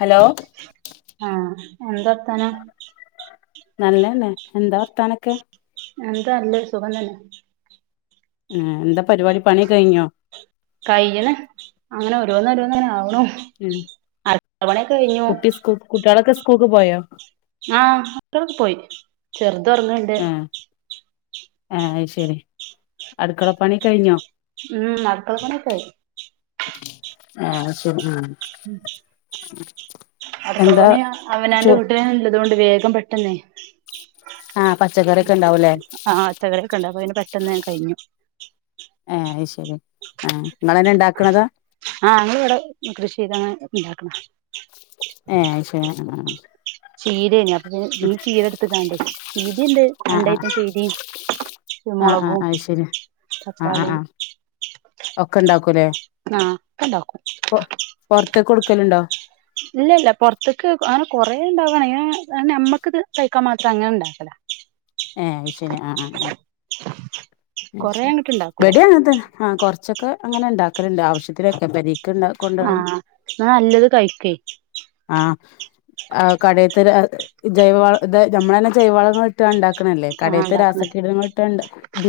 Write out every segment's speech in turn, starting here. Hello ആ എന്താർത്താനം? നല്ലന്നെ എന്താ വർത്താനെക്കെ? എന്താ നല്ലേ സുഖം തന്നെ ആ എന്താ പരിവാടി പണി ഒക്ക കഴിഞ്ഞോ? കയ്യ്ണ് അങ്ങനെ ഓരോന്നോരന്നാങ്ങനെ ആവ് ഹും ഉം അട്ക്കളപണിയൊക്കെ കഴിഞ്ഞു. കൂൾക്ക് പോയോ? ആ മക്കളക്ക പോയി. ചെർ ഒർങ്ങിണ്ട്. ആ ആ അയ് ശെരി അടുക്കളപ്പണി കഴിഞ്ഞോ? ഉം അട്ക്കളപ്പണിയെക്കയിഞ്ഞ്. [unintelligible] അട്ക്കള എന്താ പണിയ അവനാന്റെ ചോ വീട്ടിലെന്നെ ഇല്ലതോണ്ട് വേ ഗം പെട്ടെന്നേ ആ പച്ചക്കറിയൊക്കെ ഉണ്ടാവൂലേ ആ ച്ചക്കറിക്കെണ്ട് അപ്പ പിന്നെ പെട്ടെന്ന് വേം കഴിഞ്ഞു. ഏ അയ് ശെരി ആ നിങ്ങളന്നെ ഇണ്ടാക്കണതാ ആ ങ്ങളിവ്ടെ കൃഷി ചെയ്താണ് ഇണ്ടാക്ക്ണെ. ഏ അയ് ശെ അങ്ങനെ ചീരെനി അപ്പ് [unintelligible] ഈ ചീരെട്ത്ത്ക്കാണ്ട് ചീരെണ്ട് ആ ആ രണ്ടയിറ്റംചീരേം ആ ആ മൊളകും ആ ശരി ആ ആ ആ തക്കാളീം ഒക്കെ ഉണ്ടാക്കൂല്ലേ ആ ഒക്ക ഇണ്ടാക്കും. ക്കല്ണ്ടോ? ഇല്ലല്ല പൊർത്ത്ക്ക് അങ്ങനെ കൊറേ ഇണ്ടാവാണെ ഏ കാരണ നമ്മക്ക് ത് കഴിക്കാൻ മാത്ര അങ്ങനെ ഇണ്ടാക്കല. ഏ അയ് ശരി ആഹ് ആഹ് കൊറേ അങ്ങട്ട് ഇണ്ടാക്കൂല ഇവിടേം അങ്ങനെത്തന്നെ ആ കൊറച്ചൊക്കെ അങ്ങനെ ഇണ്ടാക്കും [inaudible] ആവശ്യത്തിന് എടുത്താൽ പോരെ കൊണ്ട [unintelligible] ആഹ് ന്നാ നല്ലത് കഴിക്കേ ആ ആ കടയിത്ത് ജൈവ വ ഇത് ഞമ്മളന്നെ ജൈവളങ്ങളിട്ടാ ഇണ്ടാ - ആ ഇണ്ടാക്കണ്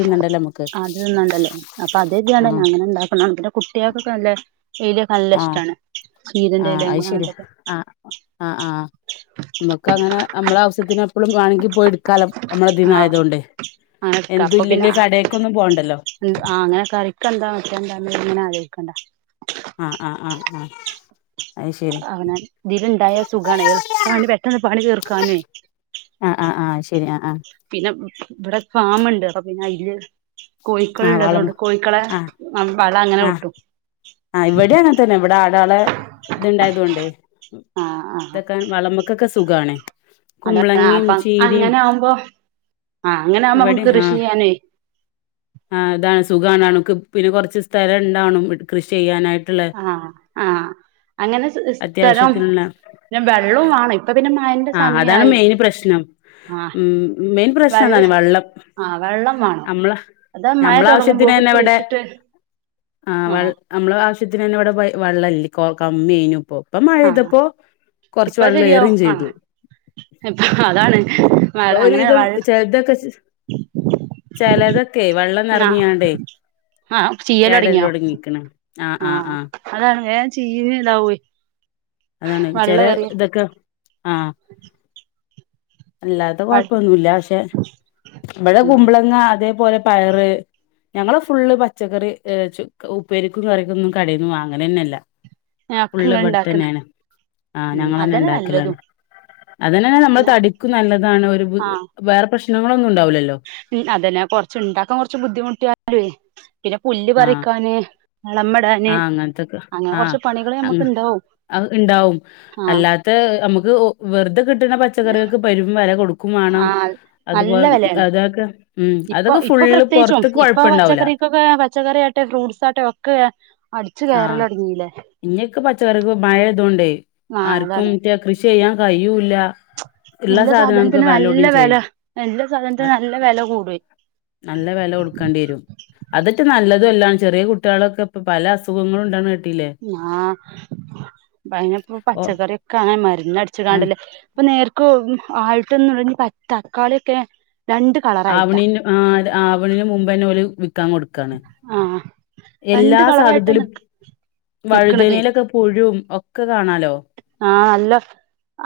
ഇത്ന്നണ്ടല്ലോ നമുക്ക് അത് നല്ല അല്ലേ അപ്പൊ അത് തന്നെയാണ് ആഹ് അങ്ങനെ ഇണ്ടാക്കണം പിന്നെ കുട്ടികൾക്ക് ഒക്കെ നല്ലതല്ലേ കുട്ടികൾക്കൊക്കെല്ലേ ചീരയൊക്കെ നല്ല ഇഷ്ടമാണ് ആ അയ്ശെരിയ ആഹ് ആഹ് അമ്മക്ക് അങ്ങനെ നമ്മളെ ആവശ്യത്തി പ്പോളും വേണെങ്കിപോയി എടുക്കാലോ നമ്മളെ ആ ഇതിന്നായതുകൊണ്ട് അങ്ങനെ എടുക്കാം എന്തും അപ്പൊ പിന്നെ ഇല്ലെങ്കിൽ കടേക്കൊന്നും പോണ്ടല്ലോ ആ അങ്ങനെ കറിക്ക് എന്താ വെക്കണ്ടത് ഇങ്ങനെ ആലോചിക്കുവാ ക്കണ്ട ആഹ് ആഹ് ആഹ് ആഹ് അത് ശരി അവന ഇതിലുണ്ടായ സുഖാണ് പണി പെട്ടെന്ന് പണി തീർക്കാനേ ആഹ് ആഹ് ആഹ് ശരി ആഹ് ആഹ് പിന്നെ ഇവിടെ ഫാമുണ്ട് അപ്പ പിന്നെ അതില് കോഴികൾ ആഹ് വളമ ഉള്ളതുകൊണ്ട് കോഴിക്കളെ ആഹ് ന വള അങ്ങനെ കിട്ടും ഇവിടെ അങ്ങന തന്നെ ഇവിടെ ഇത്ണ്ടായത കൊണ്ട് ആ ആ ഇതൊക്കാൻ വളമക്കൊക്കെ സുഖണ അത അപ്പ അങ്ങനെ ആവുമ്പോ ആ അങ്ങനെ ആവുമ്പോ നമക്ക് ഇവിടേം കൃഷി ചെയ്യാന സുഖണ് അനക്ക് പിന്നെ കുറച്ച് സ്ഥലണ്ടാവണം കൃഷി ചെയ്യാനായി ആ ആ അങ്ങനെ സ്ഥലം അത്യാവശ്യത്തിനുള്ള പിന്നെ വെള്ളവും വാണം ഇപ്പ പിന്നെ മഴറ്റെ ആഹ് അതാണ് സമയായി മെയിൻ പ്രശ്നം ആ ഉം മെയിൻ പ്രശ്നം വെള്ള അതാണ് വെള്ളം ആ വെള്ളം വേണം നമ്മള അതാ മഴ നമ്മള ആവശ്യത്തിന് തൊടങ്ങുമ്പോക്കി തന്നെ ഇവിടെ കുഴിച്ചിട്ട് ആഹ് ആ വെ ആ നമ്മളെ ആവശ്യത്തിന് തന്നെ ഇവിടെ വെള്ളൈല്ല കമ്മയിനും ഇപ്പോ പ്പം ആ മഴെയ്തപ്പോ കൊർച്ച് ഇപ്പൊ വള്ളേ ശരിയാവും റിയും ആ ചെയ്തു. ഇപ്പ അതാണ് പ്പ അങ്ങനെ ഒരുവിധം വെള്ള ചെൽതൊക്കെ ചെലതൊക്കെ വെള്ളം ആ നെറഞ്ഞിയാണ്ടേ ആ ചീയല് തുടങ്ങിയോ കേടെർലൊട്ങ്ങീക്ക്ണ് ആ അതാണ് വേം ചീഞ് താവേ അതാണ് ചെല തൊക്കെ ആഹ് അല്ലാത്ത കൊഴപ്പൊന്നുല്ല പക്ഷെ ഇവിടെ ഉം കുമ്പളങ്ങ അതേപോലെ പയറ് ഞങ്ങള് ഫുള്ള് പച്ചക്കറി ഉപ്പേരിക്കും കറിക്കും ഒന്നും കടേന്ന് വാങ്ങലന്നെ അല്ല [unintelligible] ആഹ് ഉം ഞങ്ങൾ തന്നെ അതന്നെ ഇണ്ടാക്കലാണ് നല്ലതും അതന്നെ നമ്മൾ പിന്നെ തടിക്കും നല്ലതാണ് ഒരു ബു ആഹ് വേറെ പ്രശ്നങ്ങള അതന്നെ കുറച്ച് ഇണ്ടാക്കാൻ കുറച്ച് ബുദ്ധിമുട്ടിയാലുവേ ആഹ് വളമിടാന് ആഹ് അങ്ങനത്തക്കെ അങ്ങനെ കൊറച്ച് പണികള് ഞമ്മക്ക് ഇണ്ടാവും ആഹ് ഇണ്ടാവും ആഹ് അല്ലാത്ത നമുക്ക് വെറുതെ കിട്ടുന്ന പച്ചക്കറികൾക്ക് പെരും വില കൊടു ക്കും വേണം ആഹ് അത്പോ നല്ല വെലേണ് അതൊക്കെ ഉം ഇപ്പൊ അതൊക്കെ ഇപ്പൊ ഫുള്ള് പൊറത്ത്ക്ക് കൊഴപ്പം ഇണ്ടാവൂല്ല ച്ചക്കറി ആയിട്ടെ ഫ്രൂട്ട്സ് ആയിട്ടെ ഒക്കെ അടിച്ചു ആഹ് കയറലൊടങ്ങീല്ലേ ഇനിയൊക്കെ പച്ചക്കറിക്ക് മഴ ആയതോണ്ടേ ആഹ് ആർക്കും അതാണ് റ്റ കൃഷ് ചെയ്യാൻ കഴിയൂ ഇല്ല സാധനത്തിന് നല്ല വിലകൂടും വെല ചെയ്യും എല്ലാം സാധനത്തിന് അത് നല്ല വെല കുടുവേ നല്ല വെല കൊടുക്കേണ്ടി വരും അതിട്ട് ന നല്ലതുംഅല്ല ചെറിയ കുട്ടികളൊക്കെ ഇപ്പ പല അസുഖങ്ങളും ഉണ്ടന്ന് കേ ആ പ്പയ്നപ്പം ഓ പച്ചക്കറിയൊക്കെ അങ്ങനെ മരന്ന് ആഹ് അടിച്ചുക്കാണ്ടല്ലേ ഇപ്പൊ നേർ ക്കും ആയിട്ടൊന്നുല്ല തക്കാളിയൊക്കെ രണ്ട് കളറായിട്ടാ ആവിണിന് ആ ആവണിന് മുമ്പെന്നോല് ക്കാൻ കൊടുക്കാണ് ആഹ് എല്ലാ രണ്ട് കളറായിട്ടാ സാധത്തിലും നി നിക്കണതേ വഴുതനയിലൊക്കെ പുഴും ഒക്ക് ആഹ് നല്ലൊ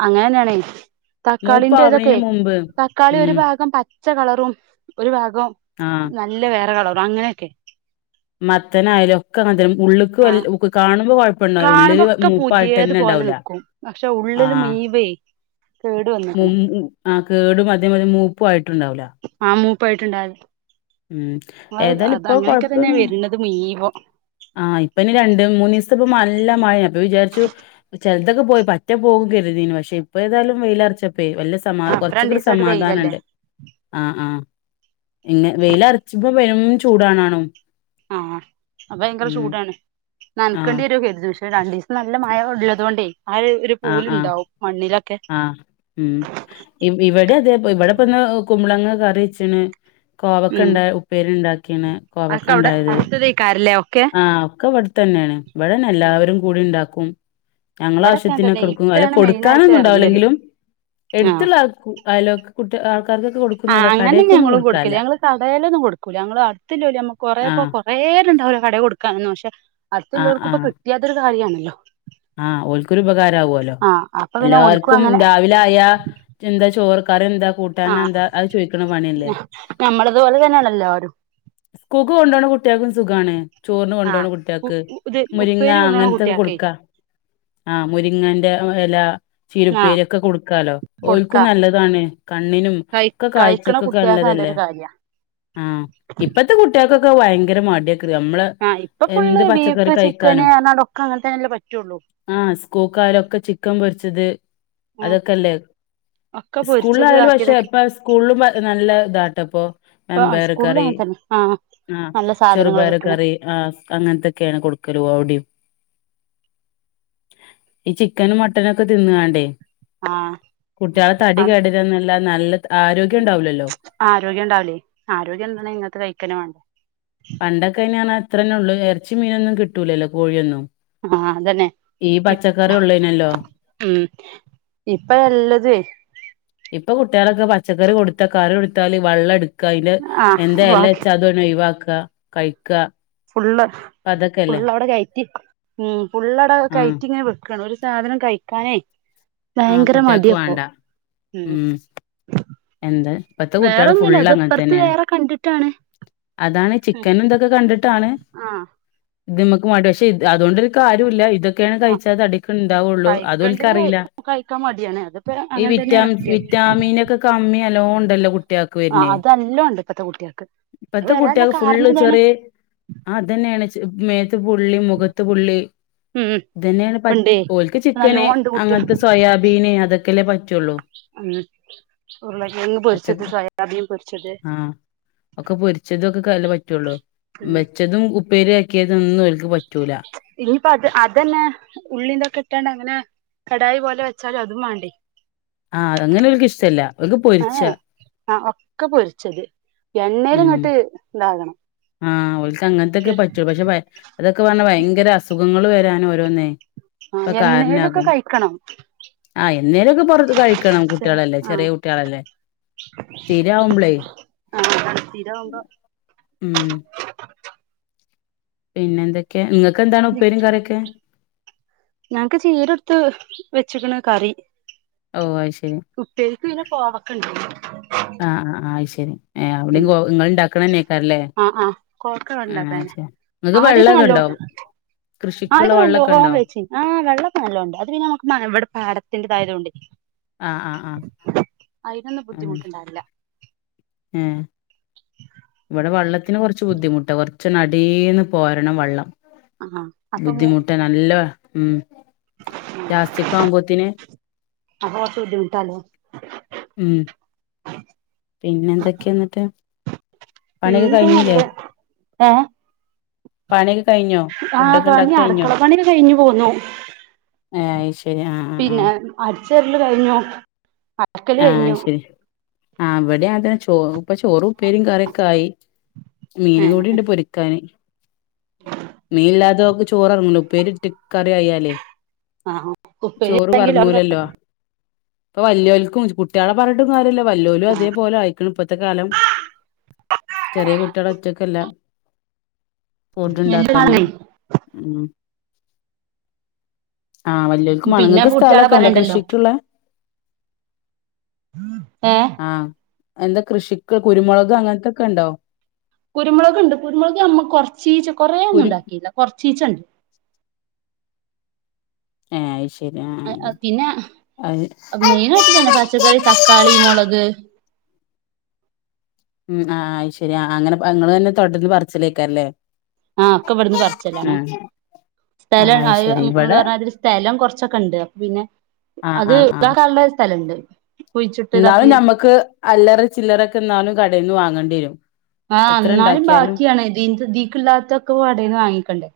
അങ്ങനെന്നെയണേ തക്കാളിന്റയ്തൊക്കെ മൂപ്പാവണീന് മുമ്പ് തക്കാളി ഒരു ഉം ഭാഗം പ പച്ച കളറും ഒരു ഭാഗ് ഇപ്പം ആഹ് നല്ല വേറെ കളറ് പ്പൊ അങ്ങനെക്കെ മത്തനായാലും ഒക്കെ അങ്ങനതന്നെ ഉള്ള്ക്ക് വൽ ആഹ് ഉക് കാണുമ്പോ കൊഴ പ്പണ്ടാവൂല ഉള്ളില് കാണുമ്പൊക്കെ പുതിയത് മൂപ്പായിട്ടന്നെ പോലെ ണ്ടാവൂല നിക്കും പക്ഷെ ആ ഉള്ളില് മുഴുവേ കേട് വന്ന്ക്ക്ണ് മുൻ അ കേടും അതേമാതിരി മൂപ്പും ആയി ട്ടുണ്ടാവും ല്ല മൂപ്പായിട്ട്ണ്ടായത് ഉം ഏതാലും ഇപ്പൊ അത് തന്നെ കൊഴപ്പന്ന് വരുന്നത് മുഴുവൻ ആഹ് ഇപ്പനി രണ്ടും മൂന്നീസപ്പം നല്ല മയ അപ്പൊ വിചാരിച്ചു ചെലതൊക്കെ പോയി പറ്റെ പോകും കരുതീനി പക്ഷെ ഇപ്പ ഏതായും വെയിലറച്ച പ്പെ വെല്യസമാ ആഹ് ഇപ്പ കോർചൊക്കൊരു രണ്ടീസായിട്ട് വെയിലല്ലേ സമാധാനണ്ട് ആഹ് ആഹ് എങ്ങ് വെയിലറുച്ചുമ്പം പെരും ചൂടാണാണും ആഹ് അപ്പ ഭയങ്കര ഉം ചൂടാണ് ആ നൻകെണ്ടേരോ കെര്തി പക്ഷേ രണ്ടീസം നല്ല മഴ ള്ളതോണ്ടേ ആഹ് ര് രു പൂവിലുണ്ടാവും മണ്ണിലൊക്കെ ആഹ് ഉം ഇവിടെ അതെ പോ ഇവിടെപ്പന്ന് നോ--ക്ക് കുമ്പളങ്ങ കറിച്ച്ണ് കോവക്ക ഉം ണ്ട് ഉപ്പേരി ണ്ടാക്കീണ് കോവക്ക അതൊക്കെ അവിടെ ണ്ടായത് അടുത്തതേക്കാരല്ലേ ഒക്കെ ആഹ ഒക്കെ വെട്‌തന്നെയാണ് ഇവിടന്നെ എല്ലാവരും കൂടി ഉണ്ടാക്കും ഞങ്ങള ഇവിടൊക്കെ തന്നെ ആവശ്യത്തിനൊക്കെ ഇട്‌ക്കും അല്ല ഇപ്പഴാണ് മെയിനായിട്ട് എറങ്ങല് കൊടുക്കാനൊന്നുണ്ടാവൂലെങ്കിലും എടുത്തുള്ള അൾ അയലൊക്കെ കുട്ട്യാ ആ അങ്ങനെന്നെ ഞങ്ങളും കൊട്ക്കല് ഞങ്ങള് കടേലൊന്നും കൊടുക്കൂല്ല ഞങ്ങൾ അടുത്തില്ല [unintelligible] കൊറെപ്പോ ആഹ് കൊറേരുണ്ടാവണെ അഹ് കൊട് ക്കാനു ഷേ [inaudible] ആഹ് അടുത്തുള്ളോൽക്കുപ്പൊ ആഹ് കിട്ട്യാതൊരു കാര്യാണ്. ല്ല ആഹ് ഓൽക്കൊരുപകാരാവൂല്ലോ അപ്പൊ പിന്നെ ഓൽക്കും എല്ലാർക്കും അങ്ങനെ രാവിലായാ ചിന്ത ചോർ കറിഎന്ത ആഹ് കൂട്ടാനെന്താ അത് ചോയ്ക്കണ പണ്യല്ലേ. ഞമ്മളതുപോലെ തന്നെയാണല്ലോ എല്ലാരും സ്കൂൾക്ക് കൊണ്ടോണ കുട്ട്യാക്കും സുഖാണ് ചോറിന് കൊണ്ടോണ ആഹ് കുട്ട്യാക്ക് ഇത് മുരിങ്ങ ഉപ്പേരി കൊണ്ടോണ അങ്ങൻത്ത ത് കുട്ട്യാക്കേ കൊടുക്കാ ആഹ് മുരിങ്ങന്റെ ഇല ആഹ് ചീരുപ്പേരിയൊക്കെ കൊടുക്കാലോ ഓൽക്കും കൊടുക്കാ നല്ലതാണ് കണ്ണിനും കഴി ഒക്കെ കഴിക്കണ കാഴ്ചക്കൊക്കെ കുട്ടികൾക്ക് നല്ലതല്ലേ നല്ലൊരു കാര്യ ആഹ് ഇപ്പത്തെ കുട്ട്യാക്കൊ വയങ്കര മട്യ ആ ഇപ്പൊ ഫുള്ള് ബീഫ് കഴിക്കാനും ചിക്കന്ഏതാണ്ട ഒക്കെ അങ്ങൻത്തെന്നല്ലേ പറ്റുള്ളൂ ആ സ്കൂൾക്കായാലൊക്കെ ചിക്കൻ പൊരിച്ചത് ആഹ് അതൊക്കെല്ലേ ഒക്കെ പൊരിച്ചത് സ്കൂളിലായാല് പക്ഷെ ആക്കിയതൊക്കെ ഇപ്പ സ്കൂളിലും നല്ല താണ് എതപ്പോ ഇപ്പൊ വൻപയർ സ്കൂളിലും കറി അങ്ങനെ തന്നെ ആഹ് ആ നല്ല സാധനങ്ങൾ ചെറുപയർ കിട്ടണ കറി ആ അങ്ങനത്തൊക്കെയാണ് കൊടുക്കണത് അവിടെയും ഈ ചിക്കനും മട്ടനൊക്ക തിന്നാണ്ടെ. ആഹ് അ കേടരുന്നല്ല നല്ല ആരോഗ്യം ഉണ്ടാവൂലല്ലോ ആരോഗ്യം ഉണ്ടാവൂലേ ആരോഗ്യംണ്ടണെ ഇങ്ങനത്തെ ത്തെ കഴിക്കെന്നെ വാ പണ്ടൊക്കെഞാൻ അത്രേ ഉള്ളൂ ഇറച്ചിം മീനൊന്നും കിട്ടൂല്ലോ കോഴിയൊന്നും ആഹ് അതന്നെ ഈ ഇ പച്ചക്കറി ഉള്ളേനല്ലോ ഉം ഇപ്പ ഇപ്പൊ കുട്ട്യാളൊക്കെ പച്ചക്കറി കൊടുത്ത കറി കൊടുത്താൽ വള്ള ട് ക്ക അയ്ന്റെ ആഹ് എന്താ ബാക്കി എലെച്ചാ അത് ഒഴിവാക്ക- കഴിക്ക അതൊക്കെല്ലേ ഫുള്ളവടെ കയറ്റി ഉം ഫുള്ളടെ ആഹ് കയറ്റി ങ്ങനെ വെക്കാണ് ഒരു സാധനം കയ് ക്കാനെ ആഹ് ഭയങ്കര കുട്ടികൾക്ക് മട്യപ്പോ വേണ്ട ഉം എന്ത് ഇപ്പത്തെ കുട്ട്യാള് വേറൊന്നുല്ല ഫുള്ള് അത് ഇപ്പറത്ത് അങ്ങൻതന്നെണ് വേറെ കണ്ടിട്ടാണ് അതാണ് ചിക്കനും തൊക്കെ കണ്ടി താണ് ആഹ് ഇത് മ്മക്ക് മാണ്ടി പക്ഷെ ഇത് അതോണ്ടൊരു കാര്യോല്ല ഇത ക്കേണ് ആഹ് കഴിച്ചാ തടിക്ക് ഇണ്ടാവൊള്ളൂ കഴിക്കേണ്ടത് കഴി അതോൽലിക്കറില കഴിക്കാൻ മടിയാണ് അതിപ്പോ ഈ അങ്ങനെ വിറ്റാ തന്നെയാണ് കുട്ടികൾക്ക് വിറ്റാമിനൊക്കെ അമ്മി അലോ ഉണ്ടല്ലോ കു കുട്യേക്ക ആഹ് വര്ണ് അതല്ലോ ഉണ്ട് ഇപ്പത്തെ കുട്ടികൾക്ക് അത് ഇപ്പത്തെ വരാനുള്ള കുട്ടികള് ഫുള്ള് കാരണം ഇതാണ് ചെറിയ ആതെന്നേണ് [unintelligible] മേത് ത്ത് പുള്ളി മുഖത്ത് പുള്ളി ഉം ഇതന്നേണ് പറ്റ് ഉണ്ടേ ഓൽക്ക് ചിക്കന് നല്ലോണ്ട് കുട്ടികൾ അങ്ങനത്തെ സോയാബീന് അതൊക്കെല്ലേ പറ്റുള്ളൂ ഉം ഉരുളക്കിഴങ്ങ് പൊരിച്ചത് പച്ചക്ക് സോയാബീൻ പൊരിച്ചത് ആ ഒക്കെ പൊരിച്ചതൊക്കെ കല്ലെ പറ്റുള്ളൂ ഉം വെച്ചതും ഉപ്പേരിയാക്കിയ ഇതൊന്നും ഓൽക്ക് പറ്റൂല അപ്പ അത് അതന്നെ ഉള്ളീന്തൊക്കെ ഇട്ടാണ്ട് അങ്ങനെ കടായി പോലെ വെച്ചാലും അതും വാണ്ടെ ആ അങ്ങനെ ഓൻക്ക്ഷ്ടല്ല്യ ആ ആ ഓ ഒക്കെ പൊരിച്ചത് എണ്ണേല് ഉം ഇങ്ങട്ട് ഇതാകണം ആ ഓൽക്ക് അങ്ങനത്തക്കെ പറ്റൂ പക്ഷെ ഭയ അതൊക്കെ പറഞാ ഭയ ങ്കര അസുഖങ്ങള് വരാൻ ഓരോന്നേ ആ ഇപ്പൊ എന്നേലുംക്കെ കാരണാകും കഴിക്കണം ആഹ് എന്നേലൊക്കെ പുറത്ത് കഴിക്കണം ആഹ് കുട്ടികളല്ലേ ചെറിയ കുട്ടികളല്ലേ സ്ഥിരാവുമ്പളേ ആഹ് ഇതാവുമ്പോ ഉം പിന്നെ എന്തൊക്കെയ ഇങ്ങ ക്കെ എന്താണ് ഉപ്പേരിം കറ്യെക്കെ ഞങ്ങക്ക് ചീരെട്ത്ത് വെച്ച്ക്ക്ണ് കറി ഓ അയ് ശരി ഉപ്പേരിക്ക് പിന്നെ കോവക്കണ്ട് ആ ആ അയ് ശരി ഏ അവിടിം ഉം കോ ഇങ്ങള്ണ്ടാക്ക്ണെയ്ക്കാരല്ലേ ആഹ് ആഹ് കോവക്ക ആ ഉണ്ടാക്കാന് ശരി ഇങ്ങക്ക് ആദ്യൊക്കെ വെള്ളൊക്കെ നല്ലോ ഇണ്ടോ കൃഷിക്ക്ള്ള വെള്ളൊക്കെ ഇണ്ടോ ആ വെള്ളാക്കെ നല്ലോംണ്ട് അത് പിന്നെ നമുക്ക് ഇവിടെ പാടത്തിന്റെ തായതോണ്ടെ ആഹ് ആഹ് ആഹ് അയിനൊന്നും ഉം ബുദ്ധിമുട്ടുണ്ടാവില്ല ഏഹ് ഇച്ചൊന്ന് അടീന്ന് കോരണം വള്ളം ആഹ് അപ്പൊ മു ബുദ്ധിമുട്ടാ നല്ല ഉം ലാസ്റ്റ് ക്ക് ആവുമ്പോത്തിന് ആഹ് ബുദ്ധിമുട്ടല്ലേ ഉം പിന്നെ എന്തൊക്കെയ എന്നിട്ട് പണിയൊക്കെ പിന്നെ കഴിഞ്ഞില്ലേ നല്ല ഏ പണിയൊക്കെ കഴിഞ്ഞോ ആഹ് ഫുഡൊക്കെ പണി ഉണ്ടാക്കി കഴിഞ്ഞോ അടുക്കളഓകെ പണി കഴിഞ്ഞു പോന്നു ഏഹ് അത് ശരി ആഹ് ആഹ് പിന്നെ [unintelligible] കഴിഞ്ഞോ ആ ശരി ആ അവിടെ അതെ ചോറു പക്ഷെ ചോറു ഉപ്പേരി കറിയൊക്കെ ആയി മീനും കൂടി ഏഹ് ഉണ്ട് പൊരിക്കാന് മീൻല്ലാതോക്ക് ചോറൂഇറങ്ങുല്ലോ പേരിടട്ട് കറിയയാലേ ആഹ് ഉപ്പേരി എന്തെകിലും ആ എറങ്ങൂലല്ലോ ഇപ്പൊ വലിയോൽ കും കുട്ടികളെ പറഞ്ഞിട്ടും കാര്യല്ലോ വല്ലോലും അതേപോലെ ആയിക്കണം ഇപ്പത്തെ കാലം ചെറിയ കുട്ടികള ഒച്ചക്കല്ല ഫുഡുണ്ടാക്കാന് മം ആഹ് വല്ലിയോൽക്കും വേണം പിന്നെ ഇങ്ങൾക് സ്ഥലം കുട്ട്യാളെ ഒക്കെ ഉണ്ടോ പറയണ്ടല്ലോ കൃഷിക്കുള്ളേ ഏഹ് എന്താ കൃഷിക്ക് കുരുമുളക് അങ്ങനത്തൊക്കെ ഉണ്ടോ കുരുമുളക് ഉണ്ട് കുരുമുളക് നമ്മ കൊറച്ചീച്ച കൊറേ ഒന്നും കുരു ഉണ്ടാക്കിയില്ല ച്ചിച്ചണ്ണ്ട് ഏഹ് ശേ ആ ആഹ് പിന്നെ മെയിന ആയിട്ടന്നെ പച്ചക്കറി തക്കാളി മൊളക് ആഹ ശരിയാ അങ്ങനെ ഇങ്ങൾ തന്നെ തൊട്ടത്തില് പറിച്ചലേക്കാറല്ലേ ആ ഒക്കെ ഇവിട്ന്ന് പറിച്ചലാണ്. അഹ് അയ്ശരി ഇങ്ങള് ഇവടെ പറഞ്ഞാതിരി സ്ഥലം കൊറച്ചൊക്കെ ഉണ്ട്. അപ്പം പിന്നെ സ്ഥലം അത് ഇതാക്കാലെ സ്ഥലം ഉണ്ട്. ഇന്നാലും നമ്മുക്ക് അല്ലറ ചില്ലറൊക്കെ ഇന്നാലും കടെന്ന് വാങ്ങിക്കേണ്ടി വരും ആഹ് എത്ര എന്നാലും ഉണ്ടാക്കിയാലും ബാക്കിയാണ്. ഇതിന് ഇതിക്ക്ള്ള ഇതൊക്കെ കാടെന്ന് വാങ്ങിക്കണ്ടേ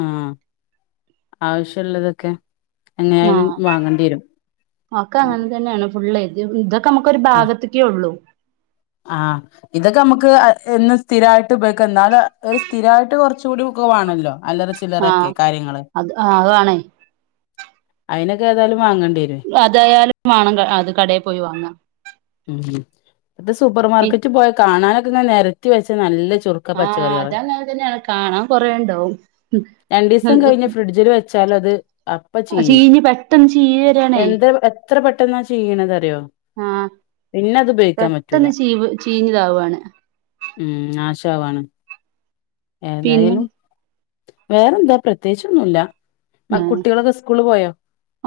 ആഹ് ആവശ്യള്ളതൊക്കെ ആ എങ്ങനയാലും വാങ്ങേണ്ടി വരും ഒക്കെ അങ്ങനെ തന്നെയാണ് ഫുള്ള് ഇദോ- നമക്കൊ ഒരു ഭാഗത്തേക്കേ ഉള്ളൂ ആഹ ഇതൊക്കെ നമുക്ക് എന്നും സ്ഥിരായിട്ട് ഉപയോഗിക്കാം എന്നാലും ഒരു സ്ഥിരായിട്ട് കുറച്ചോടെ ഒക്കെ വേണമല്ലോ ആഹ് അത് അതണേ അതിനൊക്കെ ഏതാലും വങ്ങേടെ അതായാലും വേണം അത് കടയിൽ പോയി വാങ്ങ ഉ ഇത് സൂപ്പർ മാർക്കറ്റ് പോയ കാണാൻ ഇങ്ങനെ നെരത്തി വെച്ച നല്ല ചു സുർക്ക ആ പച്ചക്കറികള്, അതങ്ങനെ തന്നെയാണ് കാണാൻ കൊറേ ഉണ്ടാവും [inaudible] രണ്ടീസം കഴിഞ്ഞ് ഫ്രിഡ്ജില് വെച്ചാലത് പച്ചക്കറികൾ ചീഞ്ഞ് പെട്ടെന്ന് ചീഞ്ഞ് വരാണേ രണ്ട് ദിവസം കഴിഞ്ഞ് ഫ്രിഡ്ജിൽ വെച്ചാലത് അപ്പം ചീയും. എന്തൊരു പെട്ടന്നാ ചീയുന്നത് അറിയോ ആ പിന്നെ അത് ഉപയോഗിക്കാൻ പറ്റൂല പെട്ടെന്ന് ചീവ് ചീഞ്ഞതാവാണ്. പോവാണ്. ഏതായാലും- വേറെന്താ പ്രത്യേകിച്ചുന്നുല്ല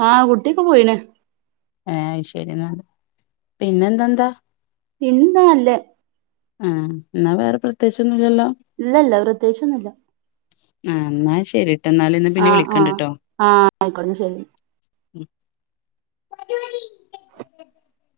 ആ കുട്ടിയൊക്കെ പോയിന് ഏ ശരി എന്ന പിന്നെന്ന ന്താ പിന്നന്താ നല്ലേ ആ എന്നാ വേറെ പ്രത്യകിച്ചോന്നുംല്ലല്ലോ ഇല്ല ഇല്ല പ്രത്യേകിച്ചൊന്നുല്ല ആ എന്നാ ശരി ആ ആ ആ ആയിക്കോട്ടെ ശരി [unintelligible]